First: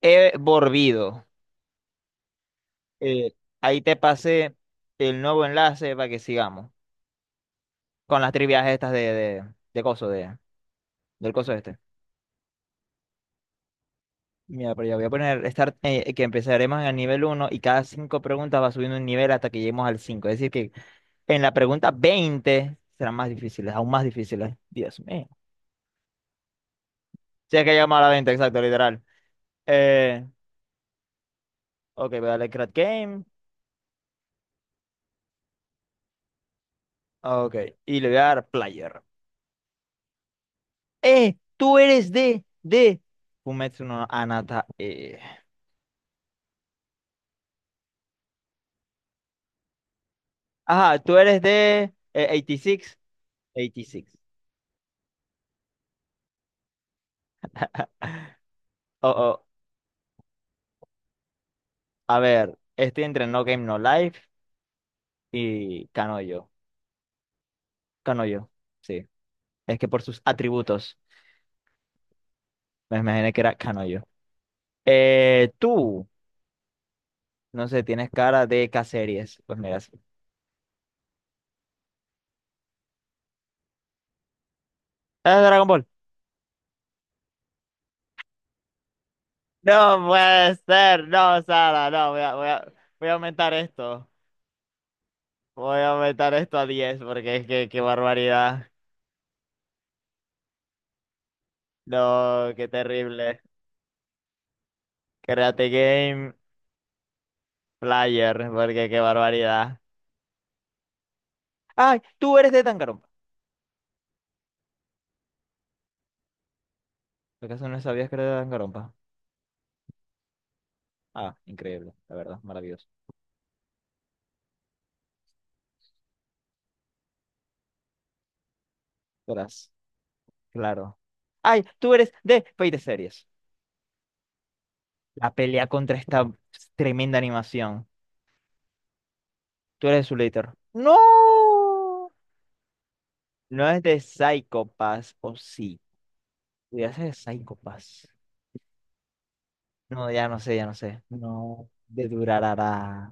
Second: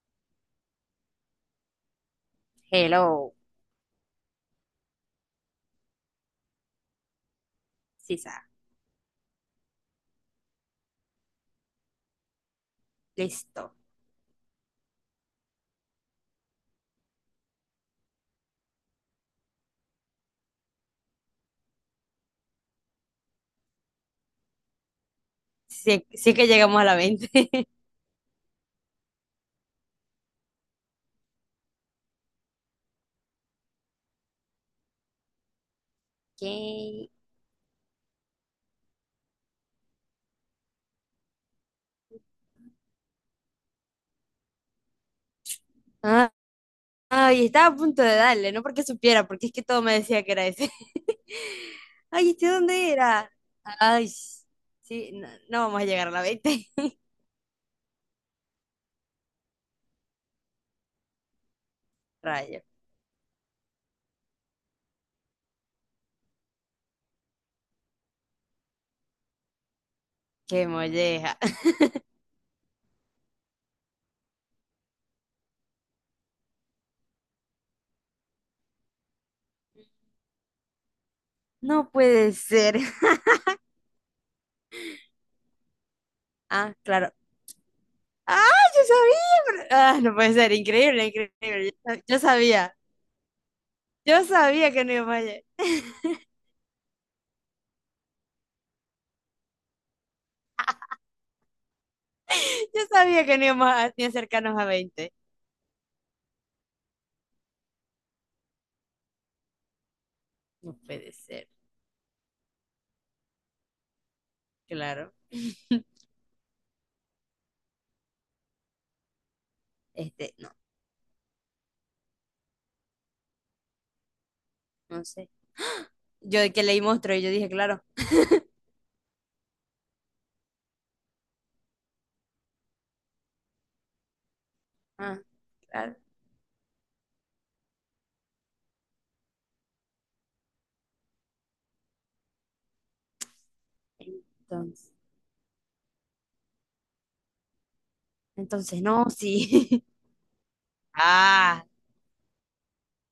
He volvido. Eh, Hello, ahí te pasé el nuevo enlace para que sigamos con las Sisa. trivias estas de coso, de, del coso este. Listo. Mira, pero ya voy a poner start, que empezaremos en el nivel uno y cada 5 preguntas va subiendo un nivel hasta que lleguemos al cinco. Es decir, que en la pregunta 20 serán más difíciles, aún más difíciles. Dios mío. Sí, si es que llegamos a la 20. Si es que llegamos a la veinte, exacto, literal. Eh, ok, voy a darle Create Game. Ok. Ok, y le voy a dar Player. Tú eres de Fumetsu no Anata. Ah, ay, estaba a punto de darle, no porque supiera, porque es que todo me decía que era ese. Ajá, tú eres de Ay, ¿este dónde 86. era? Ay, 86. sí, no, no vamos a llegar a la 20. Oh, oh. A ver, Rayo, estoy entre No Game No Life y Kanoyo. Kanoyo, sí. Es que por sus qué atributos molleja. me imaginé que era Kanoyo. Tú, no sé, tienes cara de K-series. Pues mira, sí. No puede ser. ¡Es Dragon Ball! Ah, claro. Ah, yo sabía. Ah, No no puede ser, puede ser, increíble, no, increíble. Yo, Sara, sab- no, yo sabía, voy a aumentar esto. yo sabía que no íbamos a llegar. Voy a aumentar esto a 10, porque es que, qué barbaridad. No, qué Yo sabía que terrible. no íbamos a ni acercarnos a 20. Karate Game Player, porque qué barbaridad. No puede ser, ¡Ay! Tú eres de Danganronpa. claro. ¿Acaso no sabías que era de Danganronpa? Este, no, Ah, increíble, la verdad, maravilloso. no sé. Yo de que leí monstruo y yo dije, claro. Verás, claro. ¡Ay! Tú eres de Fate Series. Ah, La pelea contra claro. esta tremenda animación. Tú eres de Zulator. ¡No! No es de Psycho Entonces, Pass, o sí. Pudiera ser de Psycho Pass. entonces no, sí. No, ya no sé, ya no sé. Ah, No, de Durarara.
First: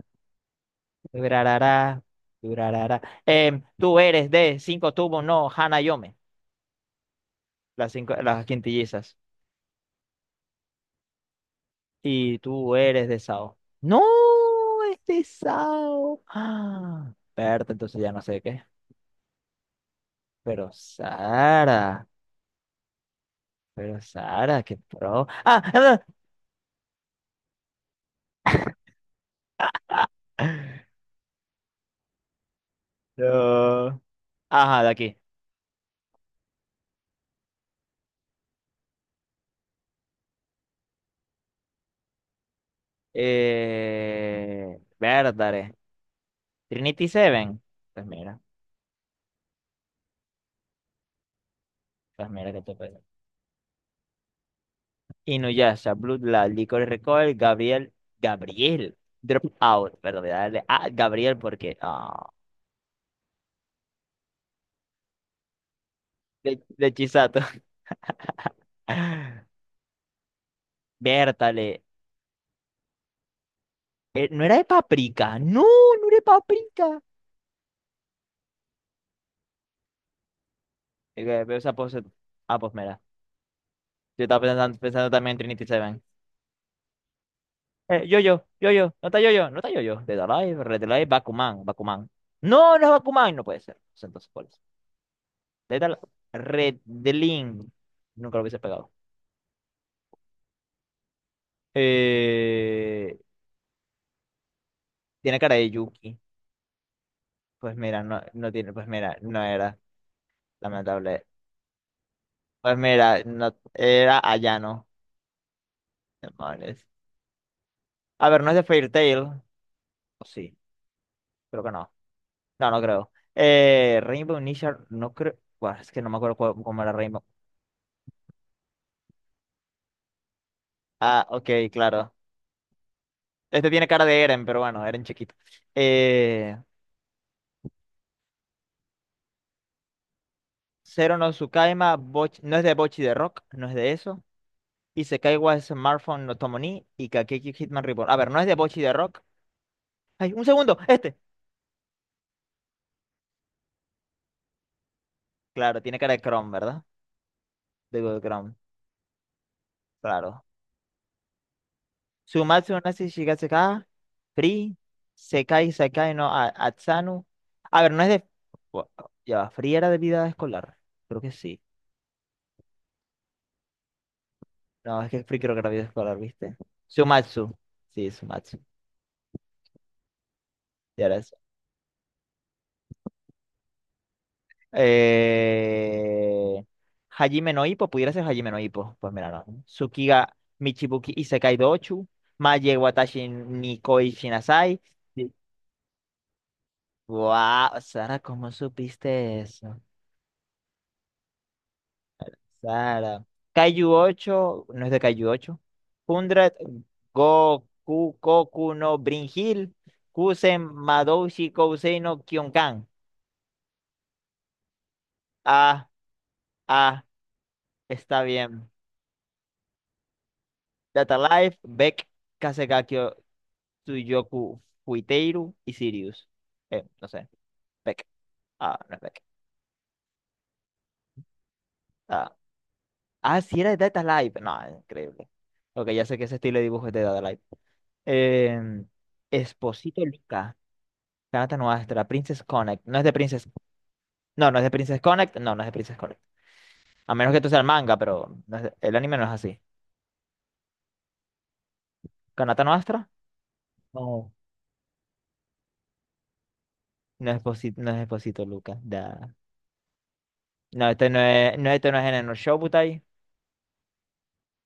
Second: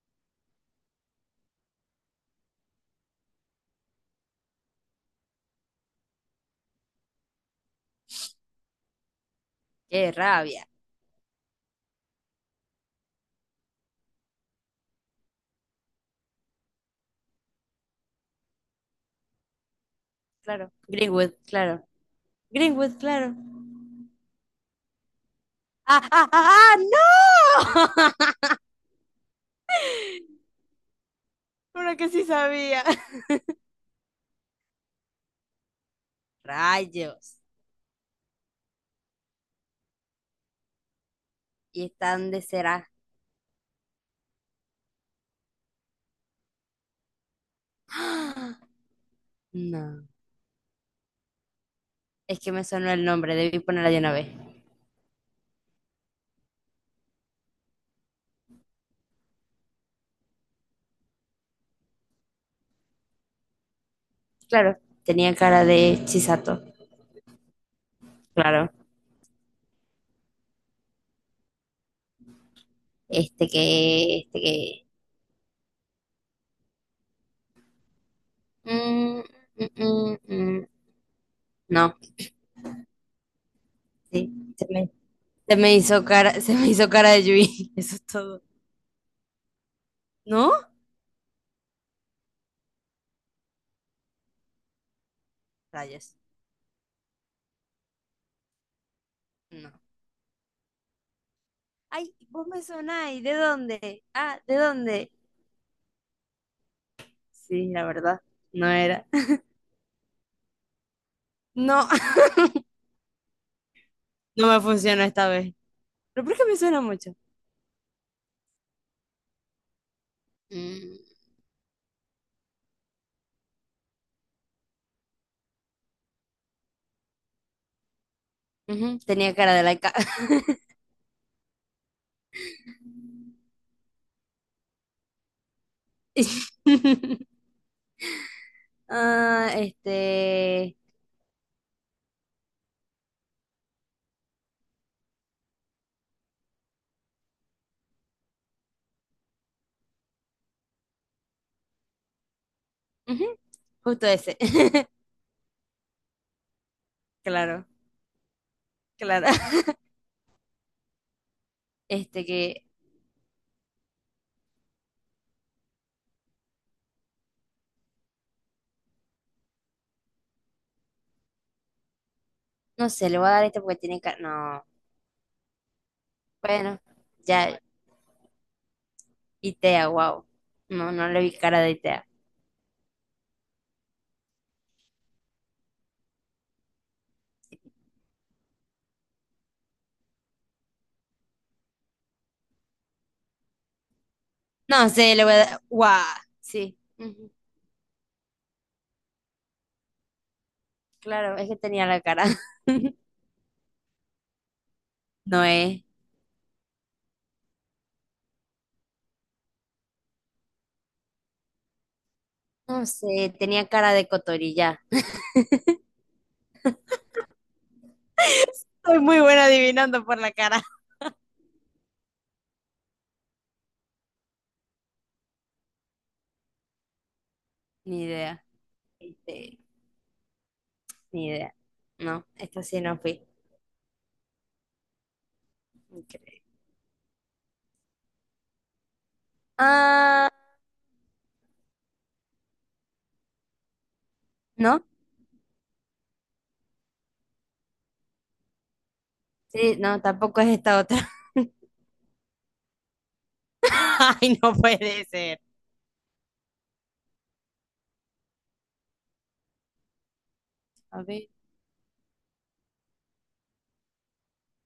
Durarará, durarará. Tú eres de cinco tubos, no, Hana Yome, las, cinco, las quintillizas. qué rabia. Y tú eres de Sao. No, es de Sao. Ah, Berta, entonces ya no sé qué. Pero Claro. Greenwood, claro. Sara, Greenwood, claro. pero Sara, qué pro. ¡Ah, Ah, ah, ah, ah, ah, no! Una que sí sabía. no. Ajá, de aquí. Rayos. ¿Y están de será? Bertare. Trinity Seven. Pues mira, ¡Ah! No. pues Es que mira que me te sonó el nombre, debí ponerla de una vez. Inuyasha, Bloodline, Licorice Recoil, Gabriel, Gabriel, Dropout, perdón, voy a darle a Gabriel porque, ah, Claro, tenía cara de Chisato. De Chisato. Claro. Vértale, Este que, este no era de que. paprika, no, no era de paprika. Mm, mm, mm, mm. Veo esa No, pose, ah, pues mira, yo sí. estaba Se pensando, me, pensando también en se Trinity me Seven. hizo cara, se me hizo cara de Yui. Eso es todo. No está no está yo-yo, Dead ¿No? Alive, Red Alive, Bakuman, Bakuman. No, no es Bakuman, no puede ser. Pues entonces, ¿cuál es? Dead Alive, Rayos. Red Link, nunca lo hubiese pegado. No. Ay, vos me Eh, sonáis. ¿De dónde? Ah, ¿de dónde? Tiene cara de Yuki. Sí, Pues la mira, verdad. no, no No tiene, pues era. mira, no era, lamentable. No, Pues mira, no era no me Ayano. funcionó esta vez. Pero ¿por qué me suena Demonios. mucho? A ver, no es de Fairy Tail. O sí, Mm, creo que no. No, no creo. Rainbow Nishar, no creo. Buah, es que no me acuerdo cómo era Rainbow. ujú, tenía cara de laica. Ah, ok, claro. Este tiene cara de Eren, pero bueno, Eren chiquito. Eh, Ah, este. Zero no Tsukaima, no es de Bochi de Rock, no es de eso. Y Sekaiwa Smartphone no Tomo ni y Kakeki Hitman Reborn. A ver, no es de Bochi de Rock. Ay, un segundo, este. Ujú, justo ese. Claro, tiene cara de Chrome, ¿verdad? Claro, De Google Chrome, claro. claro. Este que, Sumatsu Nasi Shigatsuka, Free, Sekai Sakai no Atsanu. A ver, no es de. bu- Ya va, Free era de vida escolar. Creo que sí. no sé, le voy a dar este porque tiene cara. No, No, es que Free creo que era vida escolar, ¿viste? bueno, Sumatsu. ya, Sí, Sumatsu. Itea, wow. No, Ya no era le vi eso. cara de Itea. Eh... Hajime no Ippo, pudiera ser Hajime no Ippo. Pues mira, no. Tsukiga Michibuki Isekai Dochu, Maye Watashi Nikoi Shinasai. No sé, le voy a dar. ¡Guau! Sí, ujú, Wow, Sara, ¿cómo supiste eso? claro, es que tenía la cara. Sara. Kaiju ocho no es de Kaiju No ocho es. hundred Goku, Koku no Brin Hill, Kusen, Madoushi, Kousei no Kyonkan. No sé, tenía cara de cotorilla. Ah, ah, está bien. Soy muy buena adivinando por la cara. Data Life, Beck, Kasegaki, Tsuyoku, Fuiteiru y Sirius. No sé, Ni Beck. idea. Ah, no es Beck. Este, ni idea. No, Ah, esta sí no fui. ah, sí era de Data Life. No, increíble. Ok, ya sé que ese Increíble. estilo de dibujo es de Data Life. Eh, Esposito Ah, Lica, Kanata Nuestra, Princess Connect. No es de Princess. No, no es de no. Princess Connect. No, no es de Princess Connect. A menos que tú seas el manga, pero no es el anime no es así. Sí, no, tampoco es esta otra. Kanata Nuestra. No. Ay, no puede ser. No es Esposito, no es Esposito Lica. Da. No, A este no ver. es, no, este no es en el Shobutai.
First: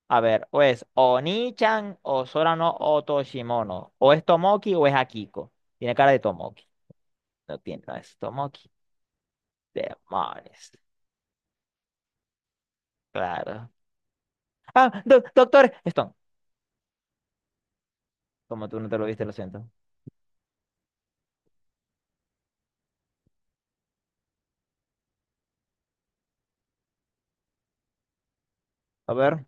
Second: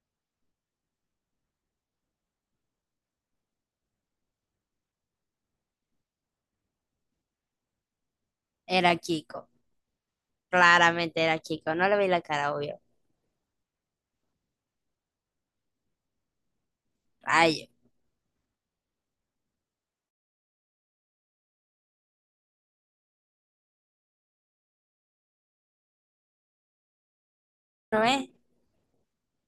A ver, o es Oni-chan, o Sora no Otoshimono. O es Tomoki o es Akiko. Tiene cara de Tomoki. No tiene, no es Tomoki. Era Kiko. Demonios. Claramente era chico, no le vi la cara, obvio. Claro. Ah, doctor Stone. Rayo. Como tú no te lo viste, lo siento. ¿No es? A ver,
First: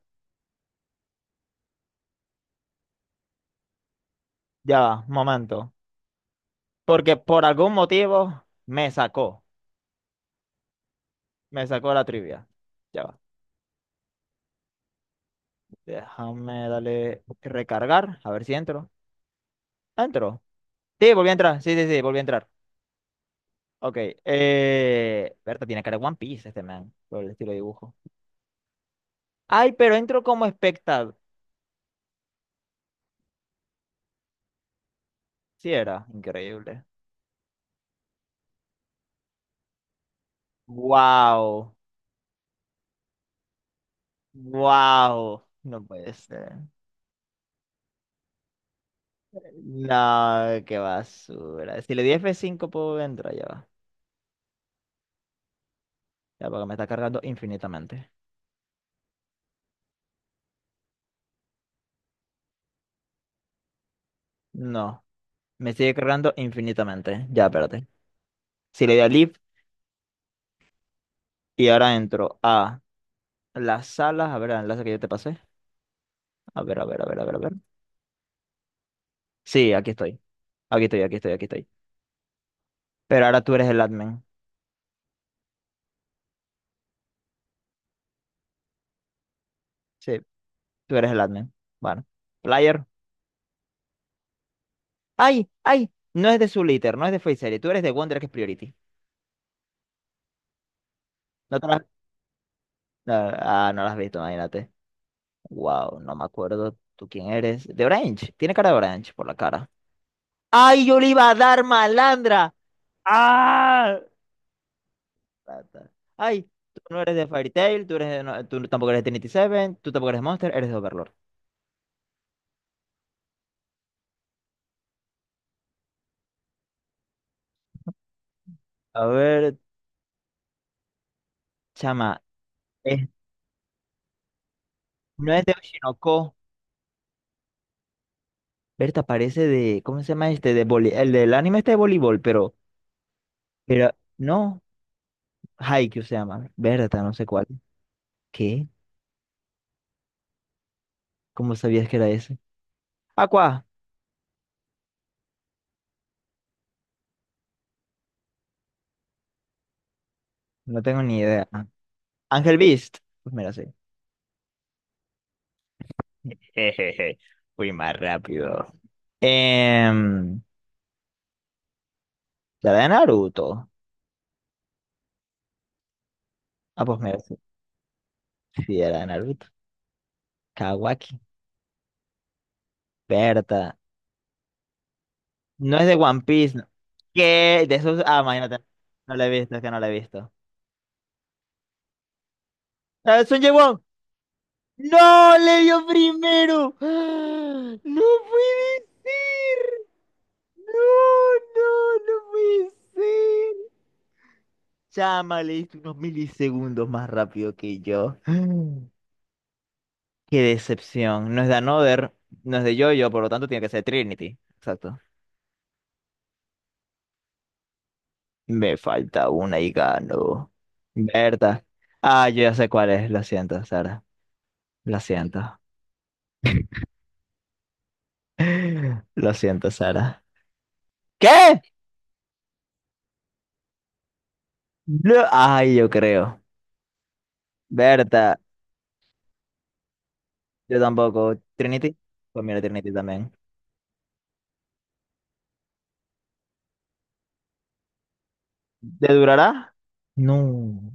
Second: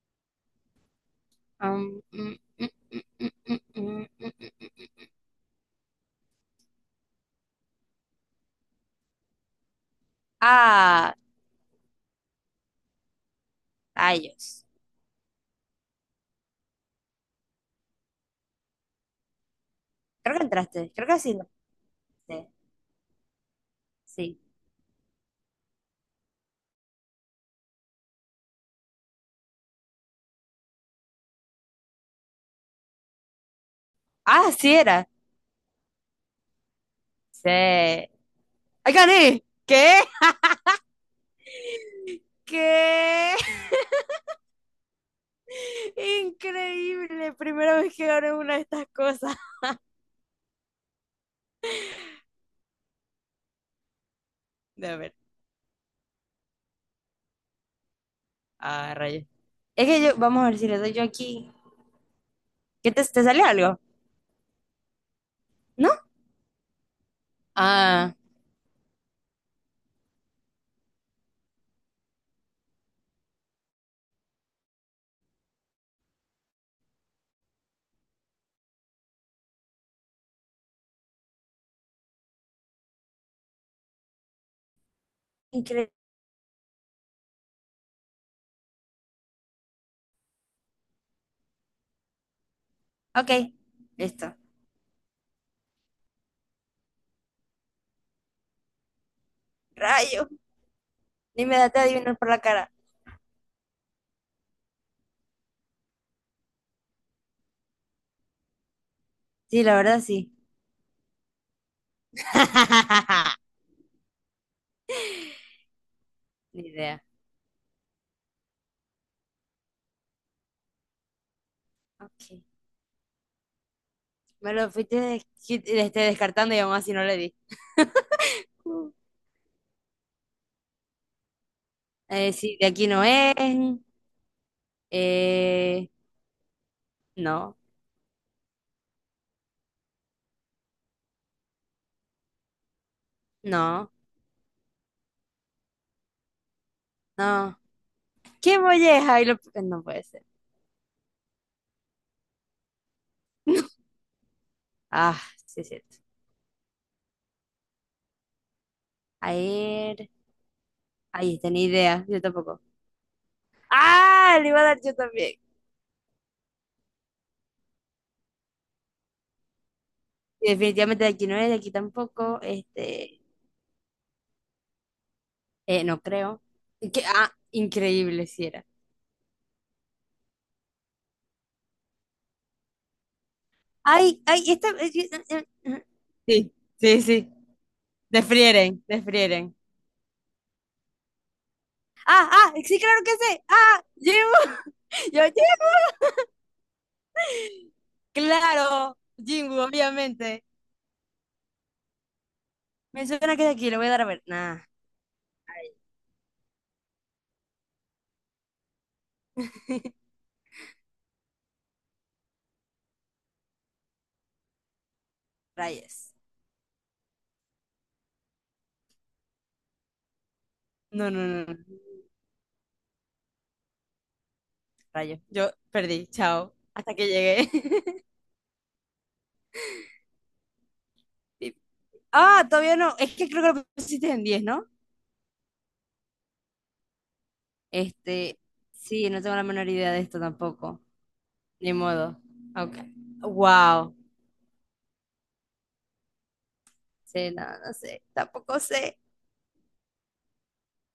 Mm, mm, mm, mm, mm, mm, mm, mm. ya va, un momento. Porque por algún motivo me sacó. Ah, Me sacó la trivia. Ya va. rayos. Déjame darle recargar. A ver si entro. Creo Entro. que entraste, creo Sí, que volví sí a entraste. entrar. Sí, sí, sí, volví a Sí, entrar. Ok. sí. Berta tiene cara de One Piece este man. Por el estilo de dibujo. Ay, pero entro como espectador. Ah, sí era. Sí, era increíble. Sí. ¡Ay, gané! ¿Qué? Wow. ¿Qué? Wow. No puede ser. Increíble. Primera vez que gano una de estas cosas. No, qué basura. Si le di F5 puedo entrar, ya va. De a ver. Ya, porque me está cargando infinitamente. Ah, rayos. Es que yo, vamos a ver si le doy yo aquí. ¿Qué te sale algo? No, me ¿No? sigue cargando infinitamente. Ya, espérate. Ah, Si le doy a Leave y ahora entro a las salas, a ver el enlace que yo te pasé. A ver, a ver, a ver, a ver, a ver. Sí, aquí estoy. Aquí estoy, aquí estoy, aquí estoy. Pero ahora tú eres el admin. increíble. Sí, tú eres el admin. Bueno, player. Ok, listo. ¡Ay! ¡Ay! No es de su liter, no es de Facery. Tú eres de Wonder, que es Priority. Rayo. Ni me No te das de la- adivinar por la cara. no, ah, no lo has visto, imagínate. Wow, no me acuerdo tú quién eres. De Orange. Tiene cara de Orange por la Sí, cara. la verdad sí. Ay, yo le iba a dar malandra. Ah. Ay, Ni tú no idea. eres de Fairy Tail, tú eres de, no- tú tampoco eres de Trinity Seven, tú tampoco eres de Monster, eres de Overlord. Ok. Me lo fuiste descartando y aún así no le di. Uh. A ver, chama, Sí, de aquí no es- es. no es de Eh, Oshinoko. no, Berta parece de, ¿cómo se llama este? De el del anime este de voleibol, pero no, no, Haikyuu se llama. Berta, no sé cuál. no. ¿Qué ¿Qué? molleja? No puede ser. ¿Cómo sabías que era ese? Aqua, Ah, sí es cierto. A ver. no tengo ni Ahí idea. está, ni idea. Yo Ángel tampoco. Beast, pues mira, sí. ¡Ah! Le iba a dar yo también. Jejeje, fui más rápido. Eh, Y definitivamente de aquí no es, de aquí tampoco. ¿Ya era de Este, Naruto? No creo. Ah, pues ¿Qué? me Ah, increíble si era. sí, era de Naruto. Kawaki. Berta. Ay, ay, esta. No es de One Sí, Piece. No. sí, sí. ¿Qué? De esos. Ah, imagínate. Desfrieren, No lo he visto, desfrieren. es que no lo he visto. Ah, ah, sí, claro que ¡Ah, ¡es un sé. Jaewon! Ah, Jimbo. Yo, ¡No! ¡Le Jim. dio primero! ¡Ah! ¡No puede Claro, Jimbo, ser! obviamente. ¡No, no, no puede Me suena que es de ser! aquí, lo voy a dar a ver. Nah, Chama, le diste unos milisegundos más rápido que yo. ¡Ah! ¡Qué decepción! No es de Another, no es de Jojo, por lo tanto tiene que ser Trinity. Exacto. rayes. Me falta una y gano. No, no, no, no. ¿Verdad? Ah, yo ya sé cuál es. Lo siento, Sara. Lo Rayo. Yo siento. perdí, chao. Hasta que llegué. Lo siento, Sara. Pip. ¿Qué? Ah, todavía no. Es que creo que lo pusiste en 10, ¿no? Ay, yo creo. Este, ¿Verdad? sí, no tengo la menor idea de esto Yo tampoco. tampoco. Ni ¿Trinity? modo. Pues mira, Ok. Trinity también. Wow. Sí, no, no sé, tampoco sé. ¿Te durará? No.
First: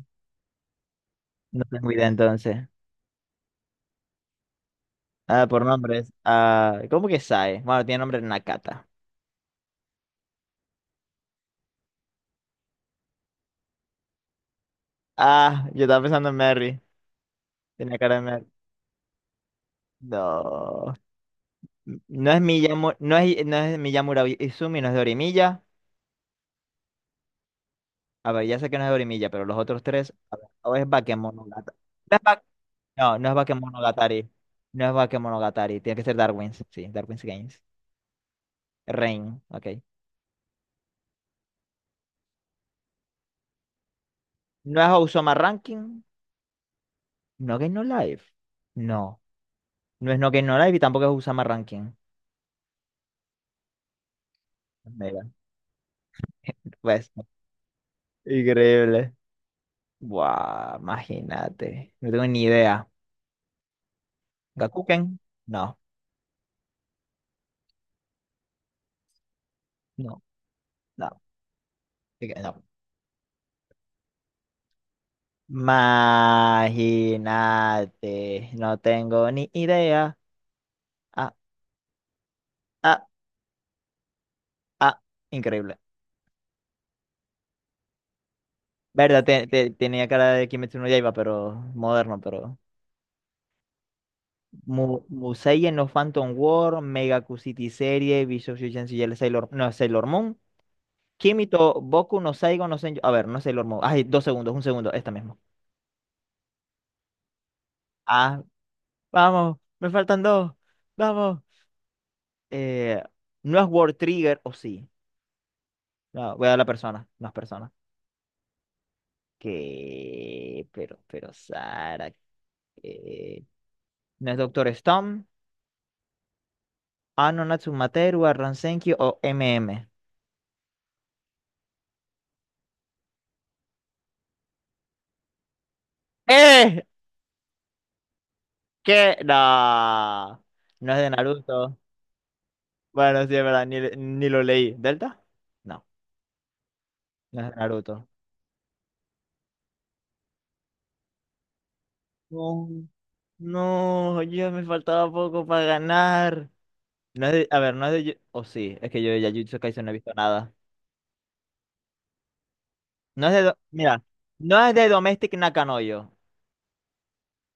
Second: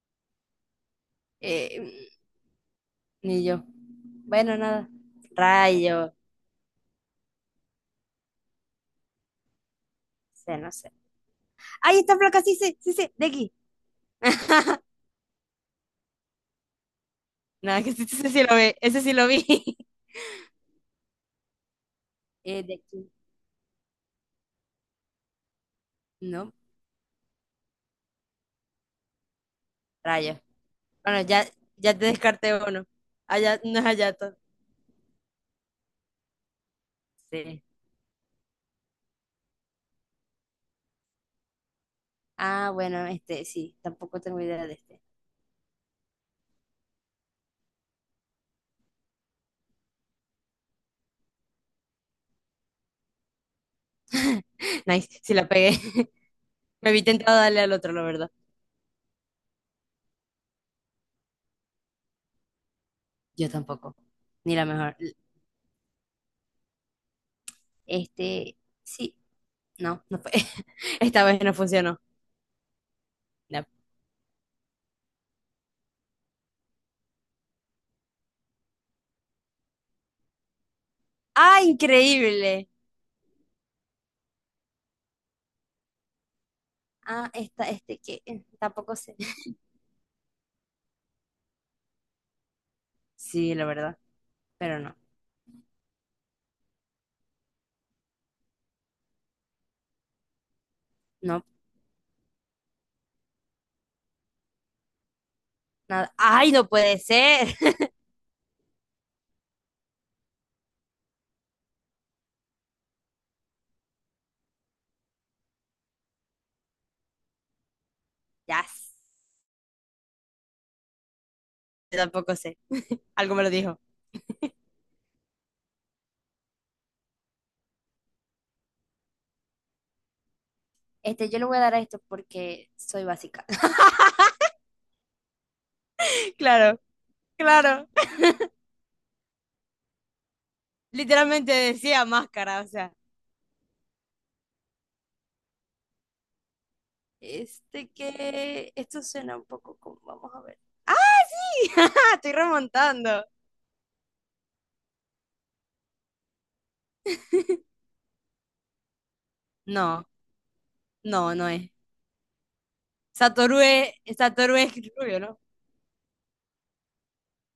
No tengo idea Eh, entonces. Ni yo. Bueno, nada. Ah, por nombres. Rayo. Ah, ¿cómo que Sae? Bueno, tiene nombre Nakata. Sé, no sé. ¡Ay, está flaca! Sí, sí, sí, sí, de aquí. Ah, yo estaba pensando en Mary. Nada, que Tenía cara de Mary. Ese sí lo vi. No. No es De Miyamu, aquí. no es, no es Miyamura Izumi, no es Dorimiya. No, A ver, ya sé que no es Dorimiya, pero los otros tres, a rayo. ver, o es Bueno, ya, Bakemonogatari. ya te No, es descarté uno. no, no es Allá, no es Bakemonogatari. Hayato. No es Bakemonogatari. Tiene que ser Darwin's. Sí, Darwin's Sí. Games. Rain, ok. Ah, bueno, este, sí, tampoco tengo idea de No es este. Osama Ranking. No Game No Life. No. No es No Game No Life y tampoco es Osama Ranking. Nice, Mira, sí la pegué. Me vi pues. tentado a darle al otro, la verdad. Increíble. Buah, imagínate. No tengo ni idea. Yo tampoco. Ni la mejor. ¿Gakuken? No, Este, sí, no, no no, fue. no. Esta vez no funcionó. Ok, no. No. Imagínate, no tengo ni idea. Ah, ¡Ah, increíble! ah, ah, increíble. Ah, esta, este que tampoco sé. Verdad, tenía cara de Kimetsu no Yaiba, pero moderno, pero Sí, la verdad, pero Mu no, Musei no Phantom War, Mega City Serie, Visual Shusen Sailor, no, Sailor Moon, no, Kimito, Boku no Saigo no Senju, a ver, no es Sailor Moon. Ay, dos segundos, un segundo, esta misma. nada. ¡Ay, no puede ser! Ah, vamos, me faltan dos, vamos. Eh, no es World Trigger, o sí. No, voy a la persona, no es persona. Ya, Que, pero, Sara, tampoco sé. Algo me que... lo dijo. ¿No es Doctor Stone? Ano Natsumateru, Arran Senkyu o M M. Este, yo le voy a dar a esto porque soy básica. Claro, ¡Eh! claro. ¿Qué? No. No es de Literalmente Naruto. decía máscara, o sea. Bueno, sí, es verdad, ni lo leí. ¿Delta? No, no es de Este Naruto. que, esto suena un poco como, vamos a ver. ¡Ah, sí! Estoy No, remontando. no, ya me faltaba poco para ganar. No es de, a ver, no es de... O sí, es que yo de Jujutsu Kaisen no he No, visto nada. no, no es. No es de... Satoru es, Mira, Satoru no es es de rubio, Domestic ¿no? Nakanoyo.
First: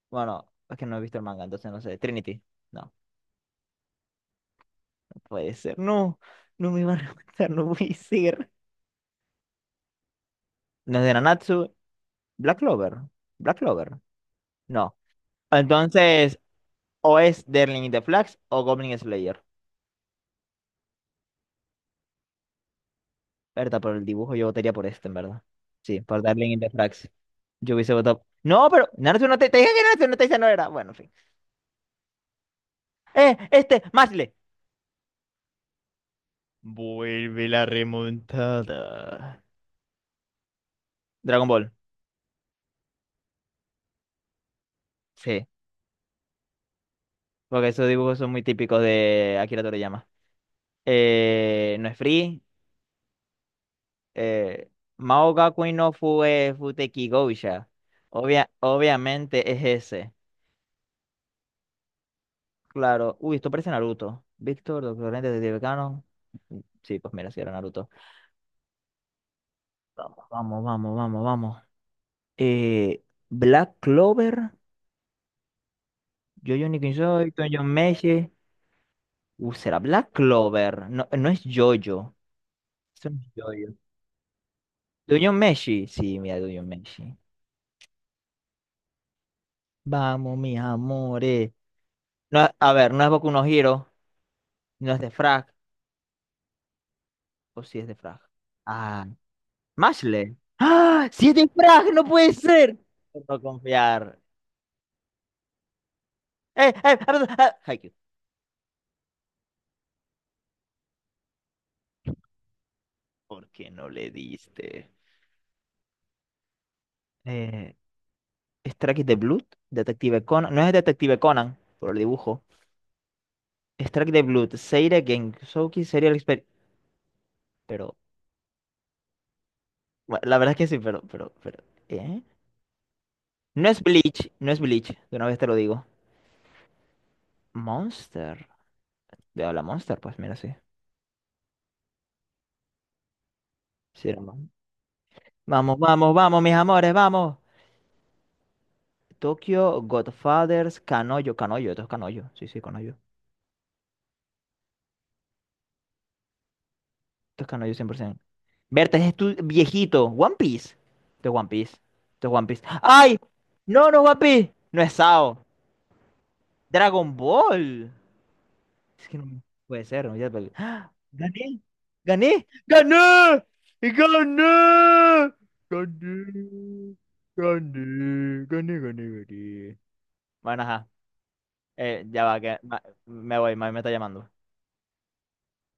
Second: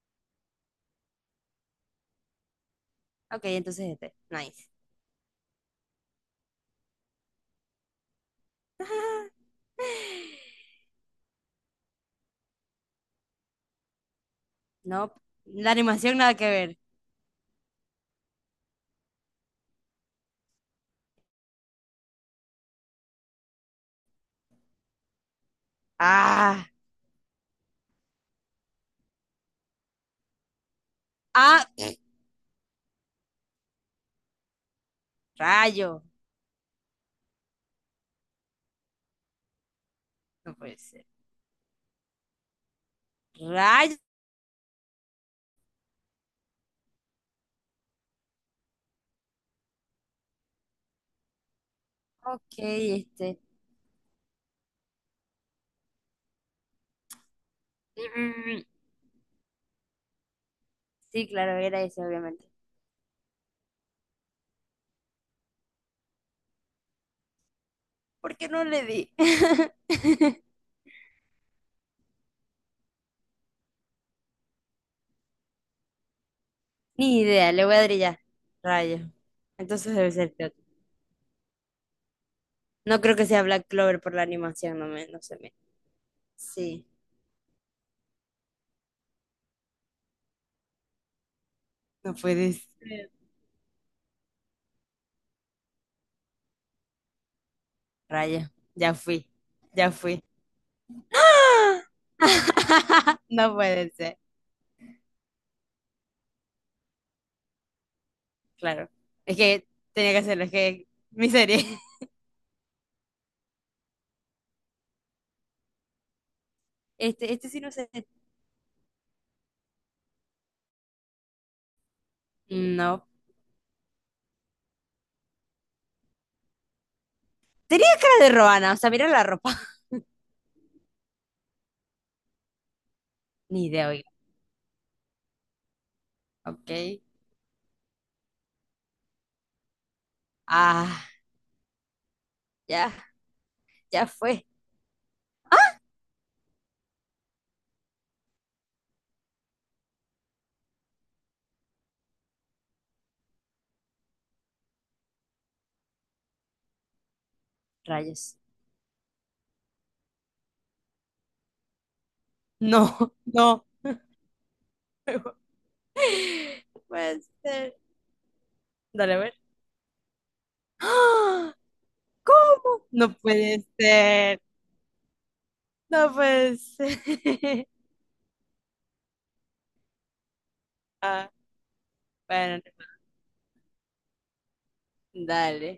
Bueno, es que no he visto el manga, entonces no sé. Trinity. No, Ok, entonces este. Nice. no puede ser. No, no me van a matar, no voy a ser. No es de Nanatsu. Black Clover. Black Clover. No. No, la animación nada Entonces, que ver. o es Darling in the Flags o Goblin Slayer. Verdad, por el dibujo yo votaría por este, en verdad. Sí, por Darling in the Ah, Flags. Yo hubiese votado. No, pero Naruto no te dije que Naruto no te dice no era. Bueno, en fin. ah, Mashle. rayo. Vuelve la remontada. No puede ser. Dragon Ball. Rayo. Sí. Porque esos dibujos son muy típicos de Akira Toriyama. No es free. Ok, este. Eh, Mao Gakui no Fue Futeki Gousha. Obvia, mm, obviamente es ese. Sí, claro, era ese, obviamente. Claro. Uy, esto parece Naruto. Víctor, Doctor Lente, Detective Canon. Sí, pues mira, si era Naruto. ¿Por qué no le di? Vamos, vamos, vamos, vamos, vamos. Eh, Black Clover. Jojo Ni Nikinsoi, idea, Tonjon le voy a dar y Meshi. ya. Rayo. Será Entonces Black debe ser peor. Clover. No, no es Jojo. No Eso creo no que es sea Black Jojo. Clover por la animación, no Dungeon se me. Meshi. Sí, mira, Dungeon Sí, Meshi. Vamos, mis amores. no No, puede a ver, no es ser. Boku no Hero, no es de Frag, o si es de Frag. Rayo, ya Ah, fui, ya fui. Mashle. ¡Ah! ¡Sí es de Frag! ¡No puede ser! No No puede ser, confiar. ¡Eh, eh! ah, ah, ah, Haikyuu. claro. Es que tenía que hacerlo, es que mi serie. ¿Por qué no le diste? Este sí no Eh, sé. Strike the Blood, Detective Conan. No es Detective Conan, por el dibujo. No. Strike the Blood, Seire Gensouki Serial Expert. Tenía Pero, cara de Roana, o sea, mira la ropa. bueno, la verdad es que sí, pero, pero. ¿Eh? Ni No es idea, oiga. Bleach, no es Bleach, de una vez te lo digo. Ok. Monster. De a la Monster, pues mira, sí. Ah, ya, ya Sí, era más. fue. Vamos, vamos, vamos, mis amores, vamos. Tokyo, Godfathers, Canoyo, Canoyo, esto es Canoyo. Sí, sí, Canoyo. Esto es Canoyo 100%. Rayos. Berta, es tu viejito. One Piece. Esto es One Piece. Esto es One Piece. No, ¡Ay! no. No, no, es One Piece. No es Sao. No Dragon puede ser. Ball. Es Dale que a no ver. puede ser. No, ya- pues. ¡Ah! ¡Ah! ¡Gané! ¡Gané! ¿Cómo? No ¡Gané! puede ¡Gané! ser. ¡Gané! No puede ser. Gané, gané, gané, gané. Bueno, ajá. Ah, Ya va, que bueno, me voy, mami me está llamando. dale.